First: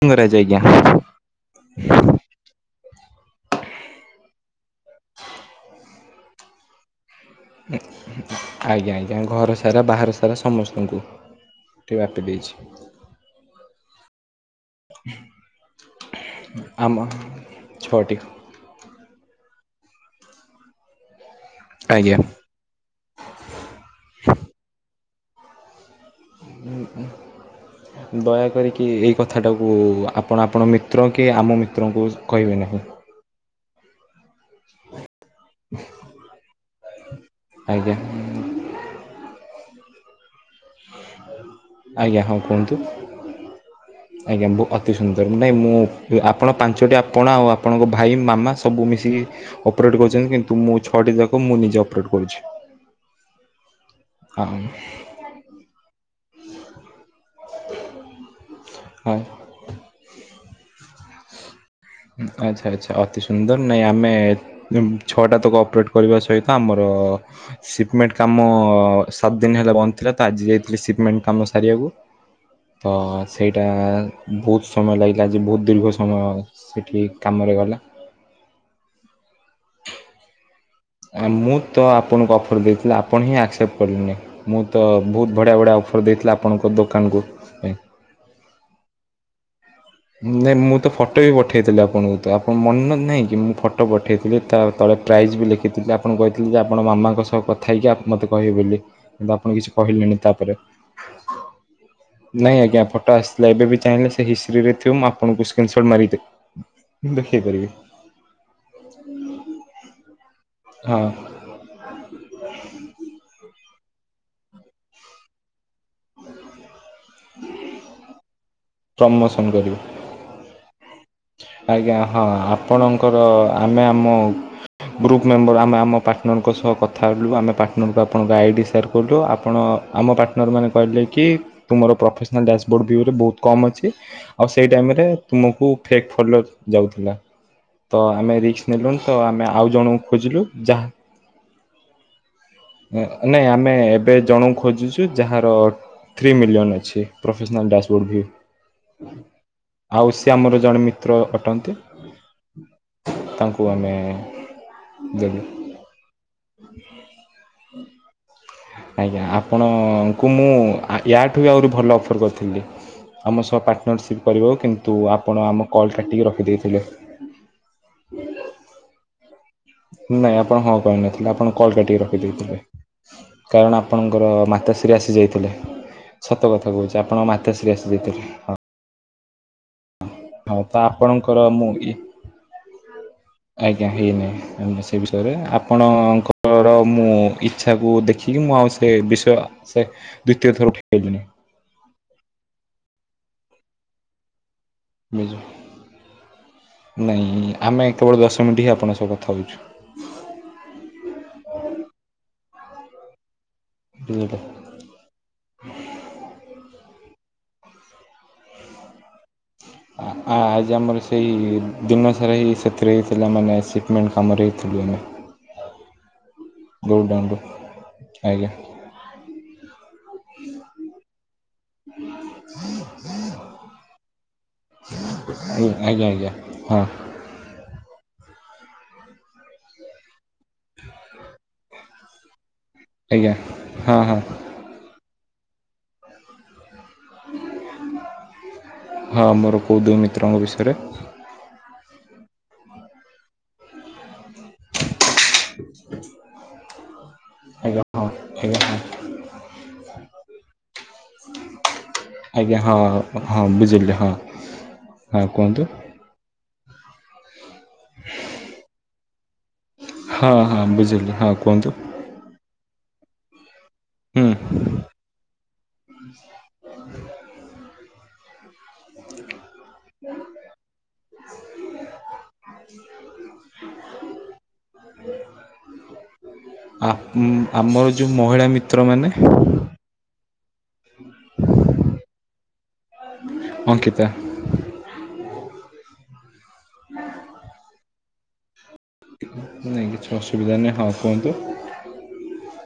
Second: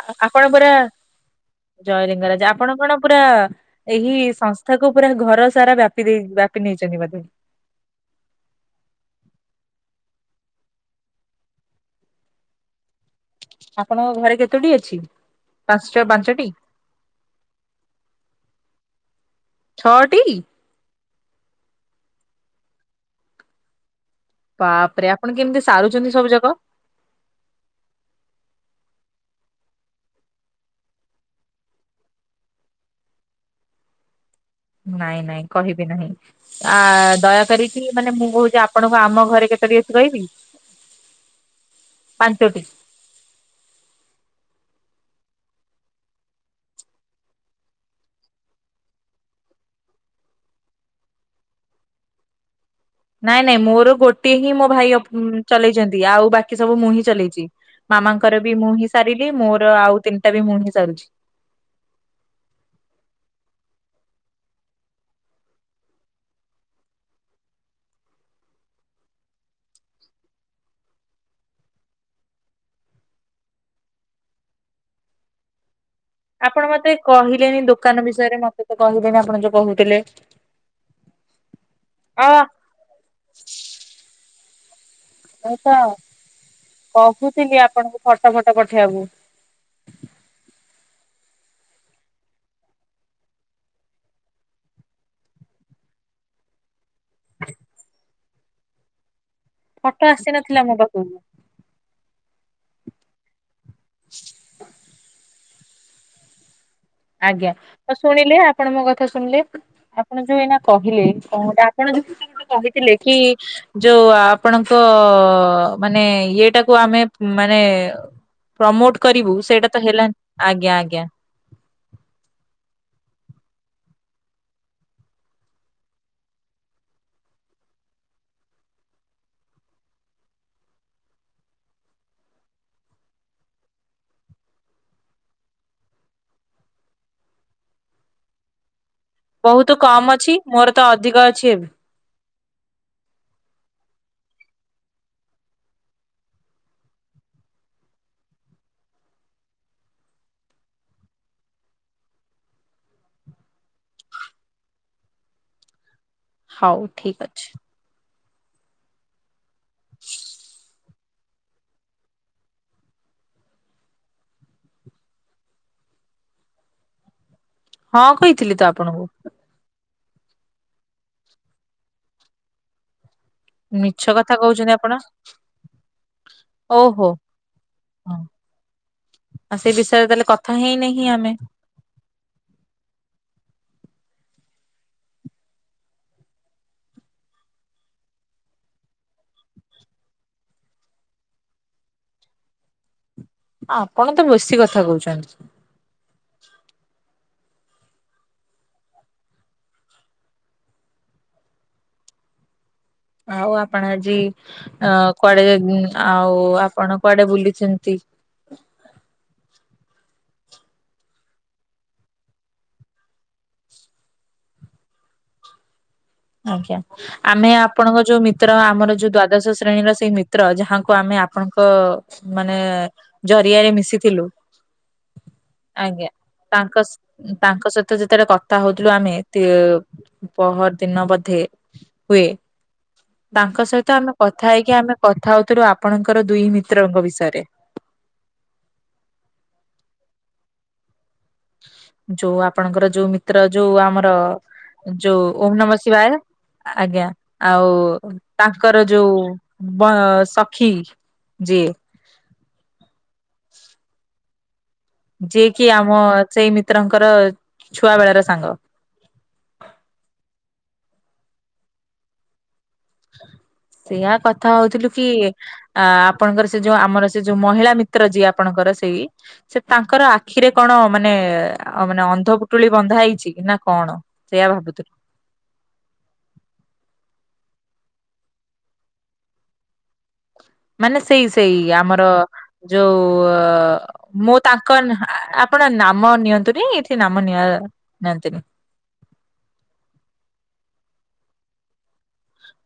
ଆ ଆପଣ ଆଜ୍ଞା ପୁରା ଜୟଲିଙ୍ଗରାଜ ଆପଣ କଣ ପୁରା- ଏହି ସଂସ୍ଥାକୁ ପୁରା ଘର ସାରା ବ୍ୟାପି ଦେଇ ବ୍ୟାପି ନେଇଚନ୍ତି ବୋଧେ। ଆଜ୍ଞା ଆଜ୍ଞା ଘର ସାରା ବାହାର ସାରା ସମସ୍ତଙ୍କୁ। ଟି ବ୍ୟାପି ଦେଇଚି। ଆପଣଙ୍କ ଘରେ କେତୋଟି ଅଛି ପାଶ୍ଚ ପାଞ୍ଚଟି? ଆମ ଛଅଟି। ଛଅଟି। ଆଜ୍ଞା। ବାପ୍ ରେ ଆପଣ କେମିତି ସାରୁଚନ୍ତି ସବୁ ଜାକ? ଉଁ ଉଁ। ଦୟାକରିକି ଏଇ କଥାଟାକୁ ଆପଣ ଆପଣ ମିତ୍ର କି ଆମ ମିତ୍ରଙ୍କୁ କହିବେ ନାହିଁ। ନାଇଁ ନାଇଁ, କହିବି ନାହିଁ। ଆ ଦୟାକରିକି ଆଜ୍ଞା ମାନେ ମୁଁ କହୁଛି ଆପ ଆପଣଙ୍କୁ ଆମ ଘରେ କେତୋଟି ଅଛି କହିବି? ଆଜ୍ଞା ହଁ ପାଞ୍ଚଟି। କୁହନ୍ତୁ। ଆଜ୍ଞା, ଅତି ସୁନ୍ଦର। ନାହିଁ ମୁଁ ଆପଣ ପାଞ୍ଚଟି ଆପଣା ଆଉ ଆପଣଙ୍କ ଭାଇ ମାମା ସବୁ ମିଶିକି ଅପରେଟ୍ କରୁଛନ୍ତି କିନ୍ତୁ ମୁଁ ଛଅଟି ଯାକ ମୁଁ ନିଜେ ଅପରେଟ୍ କରୁଛି। ନାଇଁ ନାଇଁ ମୋର ଗୋଟିଏ ହିଁ ହଁ ମୋ ଭାଇ ଅପ୍ ଚଲେଇଛନ୍ତି, ଆଉ ବାକି ସବୁ ମୁଁ ହିଁ ଚଲେଇଛି। ମାମାଙ୍କର ବି ମୁଁ ହିଁ ହଁ ସାରିଲି, ମୋର ଆଉ ତିନିଟା ବି ମୁଁ ହିଁ ସାରୁଛି। ଆଚ୍ଛା ଆଚ୍ଛା। ଅତି ସୁନ୍ଦର, ନାଇଁ ଆମେ ଛଅଟା ତକ ଅପରେଟ କରିବା ସହିତ ଆମର ସିପମେଣ୍ଟ କାମ ସାତ ଦିନ ହେଲା ବନ୍ଦ ଥିଲା, ତ ଆଜି ଯାଇଥିଲି ସିପମେଣ୍ଟ କାମ ସାରିବାକୁ। ତ ସେଇଟା ବହୁତ ସମୟ ଲାଗିଲା ଯେ, ବହୁତ ଦୀର୍ଘ ସମୟ ଆପଣ ମତେ ସେଠି କାମରେ କହିଲେନି ଗଲା। ଦୋକାନ ବିଷୟରେ ମତେ ତ କହିଲେନି, ଆପଣ ଯୋଉ କହୁଥିଲେ। ଆ ମୁଁ ତ ଅ ଆପଣଙ୍କୁ ଅଫର୍ ଦେଇଥିଲି ଆପଣ ହିଁ ଆକ୍ସେପ୍ଟ କଲେନେଇଁ। ମୁଁ ତ ବହୁତ ମୁଁ ବଢ଼ିଆ ତ ବଢ଼ିଆ ଅଫର୍ ଦେଇଥିଲି ଆପଣଙ୍କ ଦୋକାନକୁ। ପାଇଁ। ଫଟ ଫଟ ପଠେଇଆକୁ। ନାଇଁ ମୁଁ ତ ଫଟୋ ବି ପଠେଇଥିଲି ଆପଣଙ୍କୁ, ତ ଆପଣ ମନ ନାହିଁ କି ମୁଁ ଫଟୋ ପଠାଇଥିଲି, ତା ତଳେ ପ୍ରାଇଜ୍ ବି ଲେଖିଥିଲି, ଆପଣ କହିଥିଲେ ଯେ ଆପଣ ମାମାଙ୍କ ସହ କଥା ହେଇକି ଆପ ମତେ କହିବେ ବୋଲି। କିନ୍ତୁ ଆପଣ କିଛି ଫଟୋ କହିଲେଣି ତାପରେ। ଆସିନଥିଲା ମୋ ପାଖକୁ ନାଇଁ ଆଜ୍ଞା, ଫଟୋ ଆସିଥିଲା ଏବେ ବି ଚାହିଁଲେ ସେ ହିସ୍ ସ୍ତରେ ଥିବ ମୁଁ ଆପଣଙ୍କୁ ସ୍କ୍ରିନ୍ ସଟ୍ ମାରିକି ଦେବି। ଆଜ୍ଞା। ତ ଶୁଣିଲେ ଆପଣ ମୋ କଥା ଶୁଣିଲେ, ଆପଣ ଯୋଉ ଏଇନା ହଁ କହିଲେ କଣ ଗୋଟେ ଆପଣ ଯୋଉ ମତେ କହିଥିଲେ କି ଯୋଉ ଆପଣଙ୍କ ମାନେ ଇଏଟାକୁ କୁ ଆମେ ମାନେ ପ୍ରମୋଟ କରିବୁ ପ୍ରମୋସନ୍ ସେଇଟା କରିବି। ତ ହେଲାନି। ଆଜ୍ଞା ଆଜ୍ଞା। ଆଜ୍ଞା ହଁ, ଆପଣଙ୍କର ଆମେ ଆମ ଗ୍ରୁପ୍ ମେମ୍ବର ଆମେ ଆମ ପାର୍ଟନରଙ୍କ ସହ କଥା ହେଲୁ, ଆମେ ପାର୍ଟନରକୁ ଆପଣଙ୍କ ଗାଇଡ଼ ସେୟାର୍ କଲୁ। ଆପଣ ଆମ ପାର୍ଟନର୍ ମାନେ କହିଲେ କି ତୁମର ପ୍ରୋଫେସନାଲ୍ ଡ୍ୟାସବୋର୍ଡ଼ ଭିୟୁରେ ବହୁତ କମ୍ ଅଛି। ଆଉ ସେଇ ଟାଇମରେ ତୁମକୁ ଫେକ ଫୋଲୋର ଯାଉଥିଲା। ତ ଆମେ ରିସ୍କ ନେଲୁନୁ ତ ଆମେ ବହୁତ ଆଉ କମ ଜଣଙ୍କୁ ଅଛି ଖୋଜିଲୁ, ମୋର ତ ଯାହା ଅଧିକ ଅଛି ଏବେ? ନାଇଁ, ଆମେ ଏବେ ଜଣଙ୍କୁ ଖୋଜୁଛୁ, ଯାହାର ଥ୍ରୀ ମିଲିୟନ୍ ଅଛି ପ୍ରୋଫେସନଲ ଡ୍ୟାସବୋର୍ଡ଼ ଭିଉ। ଆଉ ସିଏ ଆମର ଜଣେ ମିତ୍ର ଅଟନ୍ତି। ତାଙ୍କୁ ଆମେ ଦେଲୁ। ହଉ ଠିକ ଅଛି। ହୁଁ। ଆଜ୍ଞା। ଆପଣଙ୍କୁ ମୁଁ ୟାଠୁ ବି ଆହୁରି ଭଲ ଅଫର୍ କରିଥିଲି। ଆମ ସହ ପାର୍ଟନରସିପ୍ କରିବ କିନ୍ତୁ ଆପଣ ଆମ କଲ୍ କାଟିକି ରଖିଦେଇଥିଲେ। ହଁ କହିଥିଲି ତ ଆପଣଙ୍କୁ। ନାହିଁ ଆପଣ ହଁ କହିନଥିଲେ, ଆପଣ କଲ୍ କାଟିକି ରଖିଦେଇଥିଲେ। କାରଣ ମିଛ ଆପଣଙ୍କର କଥା କହୁଛନ୍ତି ଆପଣ। ମାତାଶ୍ରୀ ଆସି ଯାଇଥିଲେ। ସତ କଥା କହୁଛି ଓହୋ ଆପଣଙ୍କ ମାତାଶ୍ରୀ ଆସି ଯାଇଥିଲେ। ହଁ। ଆଉ ସେ ବିଷୟରେ ତାହେଲେ କଥା ହଁ ତ ହେଇନେ ହିଁ ଆମେ? ଆପଣଙ୍କର ମୁଁ ହି [inaudible] ଆଜ୍ଞା ହେଇନାହିଁ ସେ ବିଷୟରେ, ଆପଣଙ୍କର ଙ୍କର ମୁଁ ଇଚ୍ଛାକୁ ଦେଖିକି ମୁଁ ଆଉ ସେ ବିଷୟ ସେ ଦ୍ଵିତୀୟ ଥର ଫିଟେଇଲିନି। ଆପଣ ତ ବେଶୀ କଥା କହୁଛନ୍ତି। ହୁଁ। ନାଇଁ ଆମେ କେବଳ ଦଶ ମିଣ୍ଟି ହିଁ ଆପଣଙ୍କ ସହ କଥା ହଉଛୁ। ଆଉ ଆପଣ ଆଜି ବୁଝିଲେ ଅ କୁଆଡେ ଆଉ ଆପଣ କୁଆଡେ ବୁଲିଚନ୍ତି? ଆଜି ଆମର ସେଇ ଦିନସାରା ହିଁ ସେଥିରେ ପିଲାମାନେ ସିକ୍ ମେଣ୍ଟ କାମ ଦେଇଥିଲେ। ଆଜ୍ଞା। ଆମେ ଆପଣଙ୍କ ଯୋଉ ଆଜ୍ଞା ମିତ୍ର, ଆମର ଯୋଉ ଦ୍ଵାଦଶ ଶ୍ରେଣୀର ସେଇ ମିତ୍ର ଯାହାକୁ ଆମେ ଆପଣଙ୍କ ମାନେ ଜରିଆରେ ମିଶିଥିଲୁ। ଆଜ୍ଞା ଆଜ୍ଞା ହଁ। ତାଙ୍କ ସହିତ ଯେତେବେଳେ କଥା ହୋଉଥିଲୁ, ଆମେ ପହର ଦିନ ବୋଧେ ହୁଏ। ଆଜ୍ଞା। ତାଙ୍କ ସହିତ ହଁ ଆମେ ହଁ କଥା ହେଇକି ଆମେ କଥା ହୋଉଥିଲ ଆପଣଙ୍କର ଦୁଇ ମିତ୍ରଙ୍କ ବିଷୟରେ। ହଁ ମୋର କୋଉ ଦୁଇ ମିତ୍ରଙ୍କ ବିଷୟରେ। ଯୋଉ ଆପଣଙ୍କର ଯୋଉ ମିତ୍ର ଯୋଉ ଆମର। ଯୋଉ ଓମ୍ ନମ ଶିବାୟ ଆଜ୍ଞା। ଆଉ ଆଜ୍ଞା ହଁ ଆଜ୍ଞା ହଁ। ତାଙ୍କର ଯୋଉ ସଖୀ ଯିଏ। ଆଜ୍ଞା ହଁ ହଁ ବୁଝିଲେ ହଁ। ହଁ ଯିଏ କୁହନ୍ତୁ କିି ଆମ ସେଇ ମିତ୍ରଙ୍କର ଛୁଆ ବେଳ ର ସାଙ୍ଗ। ହଁ ହଁ ବୁଝିଲି ହଁ କୁହନ୍ତୁ। ହ [unintelligible] ସେଇଆ ହୁଁ କଥା ହଉଥିଲୁ କି ଆ ଆପଣଙ୍କର ସେ ଯୋଉ ଆମର ସେ ଯୋଉ ମହିଳା ମିତ୍ର ଯିଏ। ଆପଣଙ୍କର ସେଇ ସେ ତାଙ୍କର ଆଖିରେ କଣ ମାନେ ମାନେ ଅନ୍ଧପୁଟୁଳି ବନ୍ଧା ହେଇଛି କି ନା କଣ। ସେଇୟା ଭାବୁଥିଲୁ। ଆମର ଯୋଉ ମହିଳା ମିତ୍ର ମାନେ? ମାନେ ସେଇ ସେଇ ଆମର ଯୋଉ ଅଙ୍କିତା ମୋ ତାଙ୍କ ଆପଣ ନାମ ନିଅନ୍ତୁନି, ଏଇଠି ନାମ ନିଅ ନିଅନ୍ତିନି। ନାହିଁ କିଛି ଅସୁବିଧା ନାହିଁ, ହଁ କୁହନ୍ତୁ।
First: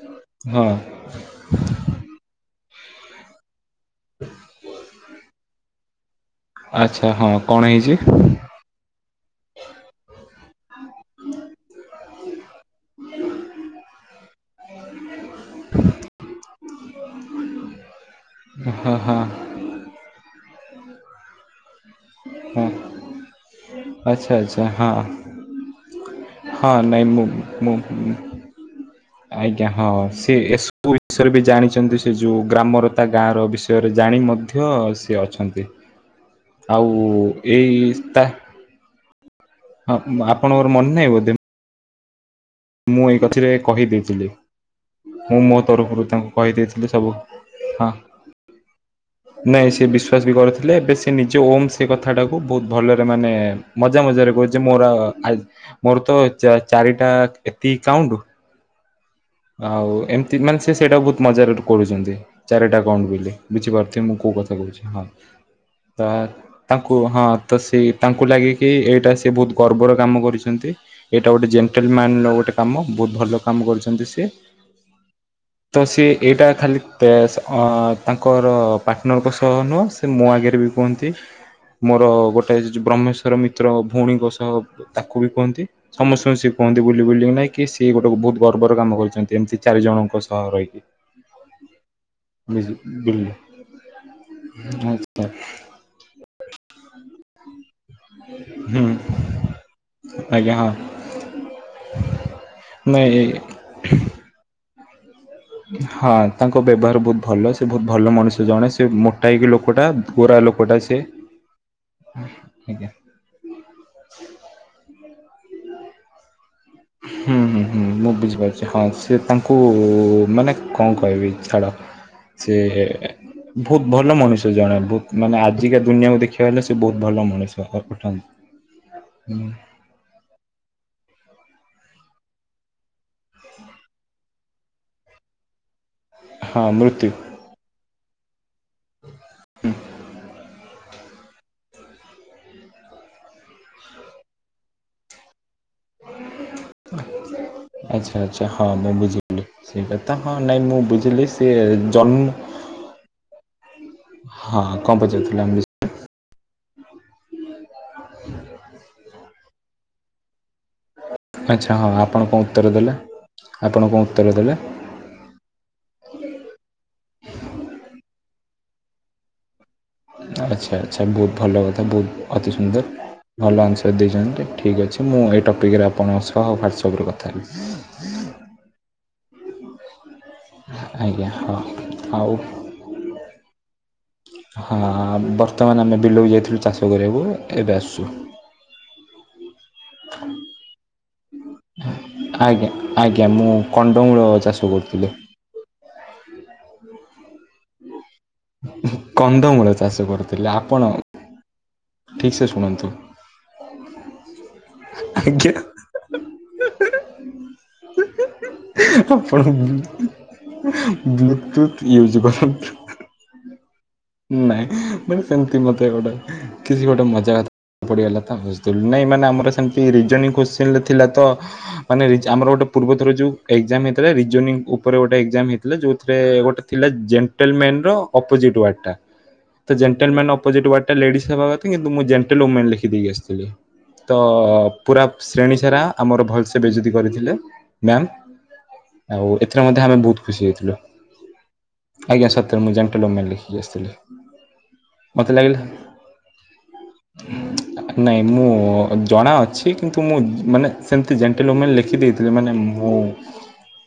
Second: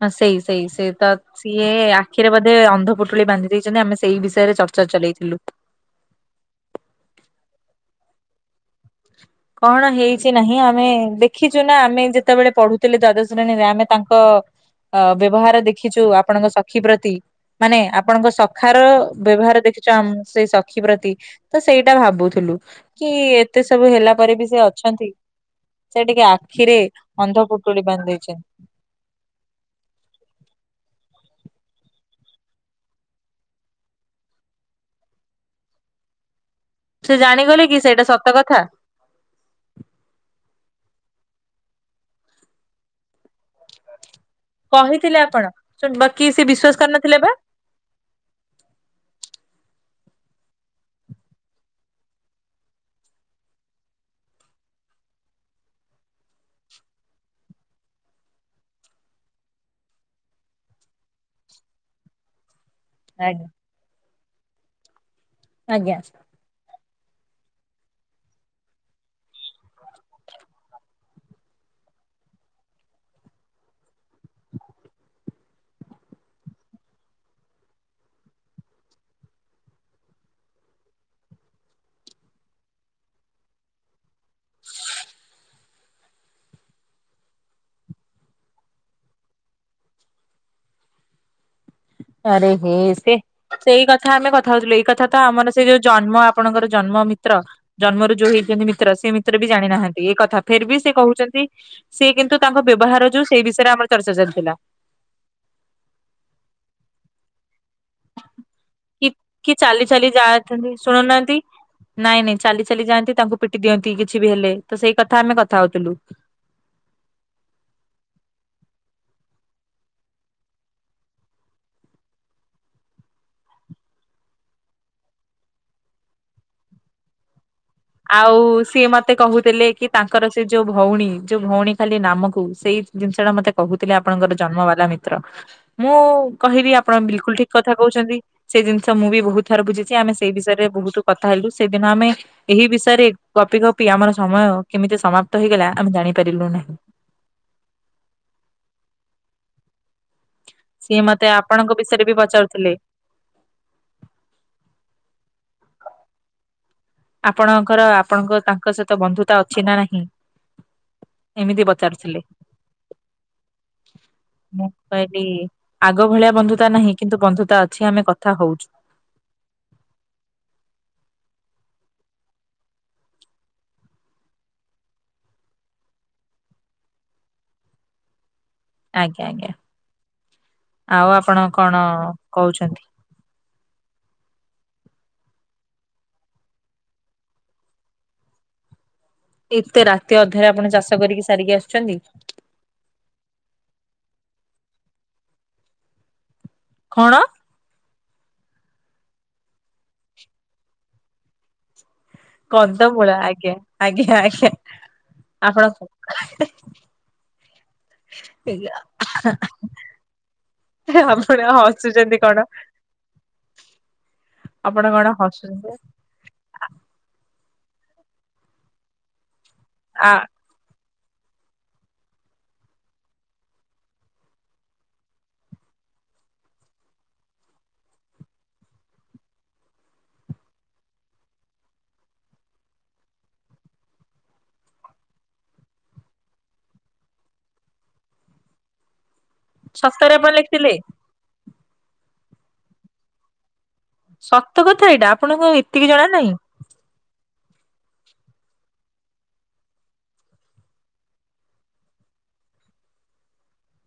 ହଁ ସେଇ ସେଇ ହଁ ସେଇ ତ ସିଏ ଆଖିରେ ବୋଧେ ଅନ୍ଧପୁଟୁଳି ବାନ୍ଧି ଦେଇଛନ୍ତି ଆମେ ସେଇ ବିଷୟରେ ଚର୍ଚା ଚଲେଇଥିଲୁ। ଆଚ୍ଛା ହଁ, କଣ ହେଇଛି? କଣ ହେଇଛି ନାହିଁ ଆମେ ଦେଖିଛୁ ନା ଆମେ ଯେତେବେଳେ ପଢୁ ତ ଦ୍ଵାଦଶ ଶ୍ରେଣୀରେ ଆମେ ତାଙ୍କ ଅ ବ୍ୟବହାର ଦେଖିଛୁ, ଆପଣଙ୍କ ସଖୀ ପ୍ରତି ମାନେ ଆପଣଙ୍କ ସଖାର ହଁ ହଁ ବ୍ୟବହାର ଦେଖିଛ ମ ସେଇ ସଖି ପ୍ରତି। ତ ସେଇଟା ଭାବୁଥିଲୁ ହଁ। କି, ଏତେ ସବୁ ହେଲା ଆଚ୍ଛା ପରେ ବି ସେ ଆଚ୍ଛା ହଁ ଅଛନ୍ତି। ସେ ଟିକେ ହଁ ଆଖିରେ ନାହିଁ ମୁଁ ଅନ୍ଧ ମୁଁ। ପୁଟୁଳି ବାନ୍ଧି ଦେଇଛନ୍ତି। ଆଜ୍ଞା ହଁ ସେ ଏସବୁ ବିଷୟରେ ବି ଜାଣିଛନ୍ତି, ସେ ଯୋଉ ଗ୍ରାମର ତା ଗାଁ ର ବିଷୟ ସେ ଜାଣି ମଧ୍ୟ ସିଏ ଅଛନ୍ତି। ଆଉ ସେ ଜାଣିଗଲେ ଏଇ କି ସେଇଟା ତା ସତ କଥା। ହଁ ଆପଣଙ୍କର ମନେ ନାହିଁ ବୋଧେ। ମୁଁ ଏକଥିରେ କହିଦେଇଥିଲି କହିଥିଲେ ମୁଁ ଆପଣ ମୋ ଶୁଣ ତରଫରୁ ବାକି ତାଙ୍କୁ ସେ ବିଶ୍ଵାସ କହିଦେଇଥିଲି ସବୁ କରିନଥିଲେ ବା। ହଁ। ନାଇଁ ସେ ବିଶ୍ୱାସ ବି କରିଥିଲେ, ଏବେ ସେ ନିଜ ଓମ୍ ସେ କଥାଟାକୁ ବହୁତ ଭଲରେ ମାନେ ମଜା ମଜାରେ କହୁଛି ମୋର ଫା ମୋର ତ ଚାରିଟା ଏତିକି କାଉଣ୍ଟୁ ଆଉ ଏମିତି ମାନେ ସେ ସେଇଟା ବହୁତ ମଜାରେ କରୁଛନ୍ତି, ଚାରିଟା କାଉଣ୍ଟୁ ବୋଲି ଆଜ୍ଞା ବୁଝିପାରୁ ତତେ ମୁଁ କୋଉ କଥା କହୁଛି ହଁ ଆଜ୍ଞା। ତା ତାଙ୍କୁ ହଁ ତ ସେ ତାଙ୍କୁ ଲାଗେ କିି, ଏଇଟା ସେ ବହୁତ ଗର୍ବର କାମ କରିଛନ୍ତି। ଏଇଟା ଗୋଟେ ଜେଣ୍ଟଲମ୍ୟାନର ଗୋଟେ କାମ ବହୁତ ଭଲ କାମ କରୁଛନ୍ତି ସିଏ। ତ ସିଏ ଏଇଟା ଖାଲି ତାଙ୍କର ପାର୍ଟନରଙ୍କ ସହ ନୁହଁ ମୋ ଆଗରେ ବି କୁହନ୍ତି ମୋର ଗୋଟେ ବ୍ରହ୍ମେଶ୍ୱର ମିତ୍ର ଭଉଣୀଙ୍କ ସ ତାକୁ ବି କୁହନ୍ତି ସମସ୍ତଙ୍କୁ ସିଏ କୁହନ୍ତି ବୁଲି ବୁଲି ନାଇଁ କି ସିଏ ଗୋଟେ ବହୁତ ଗର୍ବର କାମ କରି ଚନ୍ତି ଏମିତି ଚାରି ଜଣଙ୍କ ସହ ରହିକି। ଆରେ ହେ ସେ ବିଲ ସେଇ କଥା ଆମେ କଥା ହୋଉଥୁଲୁ ଏଇ କଥା ତ ଆଚ୍ଛା ଆମର ସେ ଯୋଉ ଜନ୍ମ ଆପଣଙ୍କର ଜନ୍ମ ମିତ୍ର ଜନ୍ମରୁ ଯୋଉ ହେଇଛନ୍ତି ହୁଁ ମିତ୍ର ସେ ମିତ୍ର ବି ଜାଣିନାହାନ୍ତି ଏଇ କଥା ଆଜ୍ଞା ଫେର୍ ହଁ ବି ସେ କୋହୁଚନ୍ତି। ସିଏ କିନ୍ତୁ ତାଙ୍କ ବ୍ୟବହାର ନାଇଁ ଯୋଉ ସେଇ ବିଷୟରେ ଆମର ଚର୍ଚ୍ଚା ଚାଲିଥିଲା। ହଁ ତାଙ୍କ ବ୍ୟବହାର ବୋହୁତ ଭଲ ସେ ସେ ବୋହୁତ ଭଲ ମଣିଷ ଜଣେ ସେ କି ମୋଟା କି ହେଇକି ଚାଲି ଲୋକୋଟା ଚାଲି ଗୋରା ଯାଆନ୍ତି ଲୋକୋଟା ସେ ଶୁଣୁନାହାନ୍ତି ନାଇଁ ନାଇଁ ଚାଲି ଚାଲି ଆଜ୍ଞା ଯାଆନ୍ତି ତାଙ୍କୁ ପିଟି ଦିଅନ୍ତି କିଛି ବି ହେଲେ ତ ସେଇ କଥା ଆମେ କଥା ହୋଉଥୁଲୁ। ହୁଁ ହୁଁ ହୁଁ ମୁଁ ବୁଝିପାରୁଛି ହଁ ସିଏ ତାଙ୍କୁ ମାନେ କଣ କହିବି ଛାଡ଼। ସେଏ ଭୋହୁତ ଭଲ ମଣିଷ ଜଣେ ବୋହୁତ ମାନେ ଆଜିକା ଦୁନିଆକୁ ଦେଖିବା ହେଲେ ସିଏ ବୋହୁତ ଭଲ ମଣିଷ। [unintelligible] ଆଉ ସିଏ ମତେ କହୁଥିଲେ କି? ତାଙ୍କର ସିଏ ଯୋଉ ଭଉଣୀ ଯୋଉ ଭୋଉଣୀ ଖାଲି ନାମକୁ ସେଇ ଜିନିଷଟା ମତେ କହୁଥିଲେ ଆପଣଙ୍କର ଜନ୍ମବାଲା ମିତ୍ର। ମୁଁ ହଁ କହିବି ଆପଣ ମୃତ୍ୟୁ ବିଲକୁଲ ଠିକ କଥା କହୁଚନ୍ତି। ସେଇ ଜିନିଷ ମୁଁ ବି ବୋହୁତ ଥର ବୁଝିଛି ଆମେ ସେଇ ବିଷୟରେ ବୋହୁତୁ କଥା ହେଲୁ ସେଇଦିନ ଆମେ ଏହି ବିଷୟରେ ଗପି ଗପି ଆମର ସମୟ କେମିତି ସମାପ୍ତ ହେଇଗଲା ଆମେ ଜାଣିପାରିଲୁ ନାହିଁ। ଆଚ୍ଛା ଆଚ୍ଛା ହଁ ମୁଁ ବୁଝିଲି। ସେଇ କଥା ହଁ ନାଇଁ ମୁଁ ସିଏ ମତେ ବୁଝିଲି ସିଏ ଆପଣଙ୍କ ବିଷୟରେ ବି ପଚାରୁଥିଲେ। ଜନ୍ମ ହଁ କଁ ପଚାରୁଥୁଲେ ଆମ ବିଶ୍ ଆପଣଙ୍କର ଆପଣଙ୍କ ତାଙ୍କ ସହିତ ବନ୍ଧୁତା ଅଛି ନା ନାହିଁ? ଏମିତି ଆଚ୍ଛା ହଁ ପଚାରୁଥିଲେ। ଆପଣ କଁ ଉତ୍ତର ଦେଲେ ଆପଣ କଁ ଉତ୍ତର ଦେଲେ। ମୁଁ କହିଲି ଆଗ ଭଳିଆ ବନ୍ଧୁତା ନାହିଁ କିନ୍ତୁ ବନ୍ଧୁତା ଅଛି ଆମେ କଥା ହୋଉଛୁ। ଆଚ୍ଛା ଆଚ୍ଛା ବୋହୁତ ଭଲ କଥା ବୋହୁତ ଅତି ସୁନ୍ଦର ଭଲ ଆନ୍ସାର ଦେଇଚନ୍ତି ଠିକ୍ ଅଛି ମୁଁ ଏଇ ଟପିକିରେ ଆପଣଙ୍କ ସହ ୱାଟସପରେ କଥା ହେବି। ଆଜ୍ଞା ଆଜ୍ଞା ଆଉ ଆଜ୍ଞା ଆପଣ ହଁ କଣ ଆଉ କୋହୁଛନ୍ତି? ହଁ ବର୍ତ୍ତମାନ ଆମେ ବିଲକୁ ଯାଇଥିଲୁ ଚାଷ କରିବାକୁ ଏବେ ଆସୁଛୁ। ଏତେ ରାତି ଅଧରେ ଆପଣ ଚାଷ କରିକି ସାରିକି ଆସୁଛନ୍ତି। ଆଜ୍ଞା ଆଜ୍ଞା ମୁଁ କଣ୍ଡମୂଳ ଚାଷ କରୁଥିଲି। କଣ? କନ୍ଦମୂଳ ଚାଷ କରୁଥିଲେ ଆପଣ ଠିକ୍ ସେ ଶୁଣନ୍ତୁ କନ୍ଦମୂଳ ଆଜ୍ଞା ଆଜ୍ଞା ଆଜ୍ଞା। ଆଜ୍ଞା ଆପଣ [unintelligible] ଆପଣ ଆପଣ ବ୍ଲୁଟୁଥ୍ ହସୁଛନ୍ତି ୟୁଜ୍ କଣ କରନ୍ତୁ। ନାଇଁ ଆପଣ କଣ ମାନେ ସେମିତି ହସୁଛନ୍ତି ମତେ ଗୋଟେ କିଛି ଗୋଟେ ମଜା କଥା ପଡ଼ିଗଲା ତ ହସିଦେଲି ନାଇଁ ମାନେ ଆମର ସେମିତି। ଆ [unintelligible] [unintelligible] ଥିଲା ତ ମାନେ ରିଜ ଆମର ଗୋଟେ ପୂର୍ବ ଥର ଯୋଉ ଏଜାମ୍ ହେଇଥିଲା ରିଯୋନିଙ୍ଗି ଉପରେ ଗୋଟେ ଏଜାମ୍ ହେଇଥିଲା ଯୋଉଥିରେ ଗୋଟେ ଥିଲା ଜେଣ୍ଟଲମ୍ୟାନର ଅପୋଜିଟ୍ ୱାର୍ଡ଼ଟା। ତ ଜେଣ୍ଟଲମ୍ୟାନର ଅପୋଜିଟ୍ ୱାର୍ଡ଼ଟା ଲେଡିସ୍ ହେବା କଥା କିନ୍ତୁ ମୁଁ ଜେଣ୍ଟେଲେ ଓମେନ୍ ଲେଖି ଦେଇକି ଆସିଥିଲି। ତ ପୁରା ଶ୍ରେଣୀ ସାରା ଆମର ଭଲସେ ବେଯତି କରିଥିଲେ ମ୍ୟାମ୍। ଆଉ ଏଥିରେ ମଧ୍ୟ ଆମେ ସତରେ ବୋହୁତ ଆପଣ ଖୁସି ହେଇଥିଲୁ। ଲେଖିଥିଲେ ଆଜ୍ଞା ସତରେ ମୁଁ ଜେଣ୍ଟେଲେ ଓମେନ୍ ଲେଖିକି ଆସିଥିଲି। ସତ କଥା ଏଇଡ଼ା ମତେ ଆପଣଙ୍କୁ ଲାଗିଲା ଆଉ ଏତିକି ଜଣା ନାହିଁ। ନାଇଁ ମୁଁ ଜଣା ଅଛି କିନ୍ତୁ ମୁଁ ମାନେ ସେମିତି ଜେଣ୍ଟେଲେ ଓମେନ୍ ଲେଖିଦେଇଥି ମାନେ ମୁଁ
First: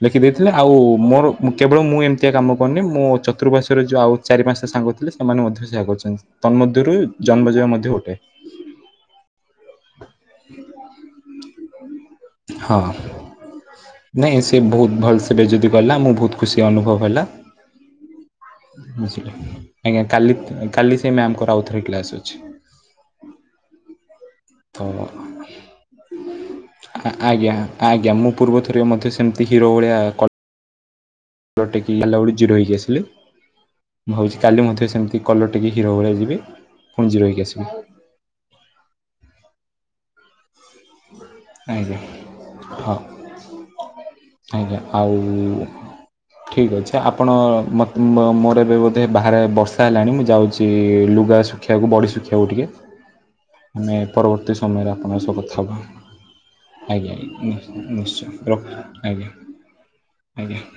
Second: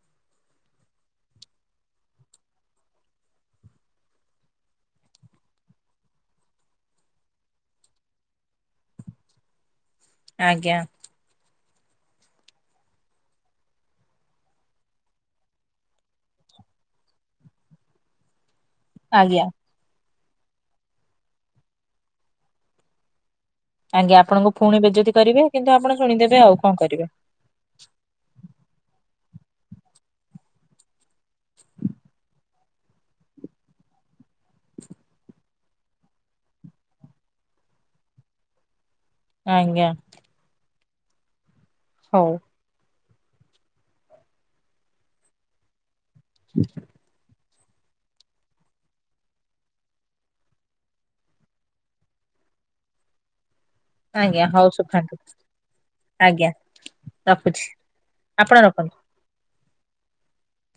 ଲେଖିଦେଇଥିଲେ ଆଉ ମୋରୋ କେବଳ ମୁଁ ଏମିତିଆ କାମ କରିନି ମୋ ଚତୁର୍ପାର୍ଶ୍ୱରେ ଯେଉଁ ଆଉ ଚାରି ପାଂଶଟା ସାଙ୍ଗ ଲେ ସେମାନେ ମଧ୍ୟ ସେୟା କରୁଛନ୍ତି ତନ୍ମଧ୍ଯରୁ ଜନ୍ମଜୟ ମଧ୍ୟ ଗୋଟେ। [inaudible] ହଁ। ନାଇଁ ସେ ବହୁତ୍ ଭଲ ସେ ବେଜତି କଲା ମୁଁ ବହୁତ ଖୁସି ଅନୁଭବ ହେଲା। ଆଜ୍ଞା [unintelligible] ଆଜ୍ଞା କାଲି କାଲି ସେ ମ୍ୟାମଙ୍କର ଆଉଥରେ କ୍ଲାସ ଅଛି। ଆଜ୍ଞା ଆପଣଙ୍କୁ ତ ପୁଣି ବେଜତି କରିବେ କିନ୍ତୁ ଆପଣ ଶୁଣିଦେବେ ଆଉ କଣ କରିବେ? ଆଜ୍ଞା ଆଜ୍ଞା ମୁଁ ପୂର୍ବ ଥରିକ ମଧ୍ୟ ସେମିତି ହିରୋ ଭଳିଆ କଲ୍ [unintelligible] ଜିରୋ ହୋଇକି ଆସିଲେ। ଭାବୁଛି କାଲି ମଧ୍ୟ ସେମିତି କଲର୍ ଟେକି ହିରୋ ଭଳିଆ ବି ଯିବି ପୁଣି ଜିରୋ ହେଇକି ଆସିବି। ଆଞ୍ଗା। ଆଜ୍ଞା। ହଉ। ହଉ ଆଜ୍ଞା ଆଉ ଠିକ୍ ଅଛି ଆପଣ ମତେ ମ୍ ମୋର ଏବେ ବୋଧେ ବାହାରେ ବର୍ଷା ହେଲାଣି ମୁଁ ଯାଉଛି ଲୁଗା ଶୁଖେ୍ବାକୁ ବଡ଼ି ଶୁଖିବାକୁ ଟିକେ ନାଇ ଆଜ୍ଞା ପରବର୍ତ୍ତୀ ହଉ ସମୟରେ ସୁଖାନ୍ତୁ ଆପଣଙ୍କ ସହ କଥା ଆଜ୍ଞା ହବା। ଆଜ୍ଞା ରଖୁଛି ଆଜ୍ଞା ନିଶ୍ଚୟ ଆପଣ ରଖ ରଖନ୍ତୁ ଆଜ୍ଞା ଆଜ୍ଞା।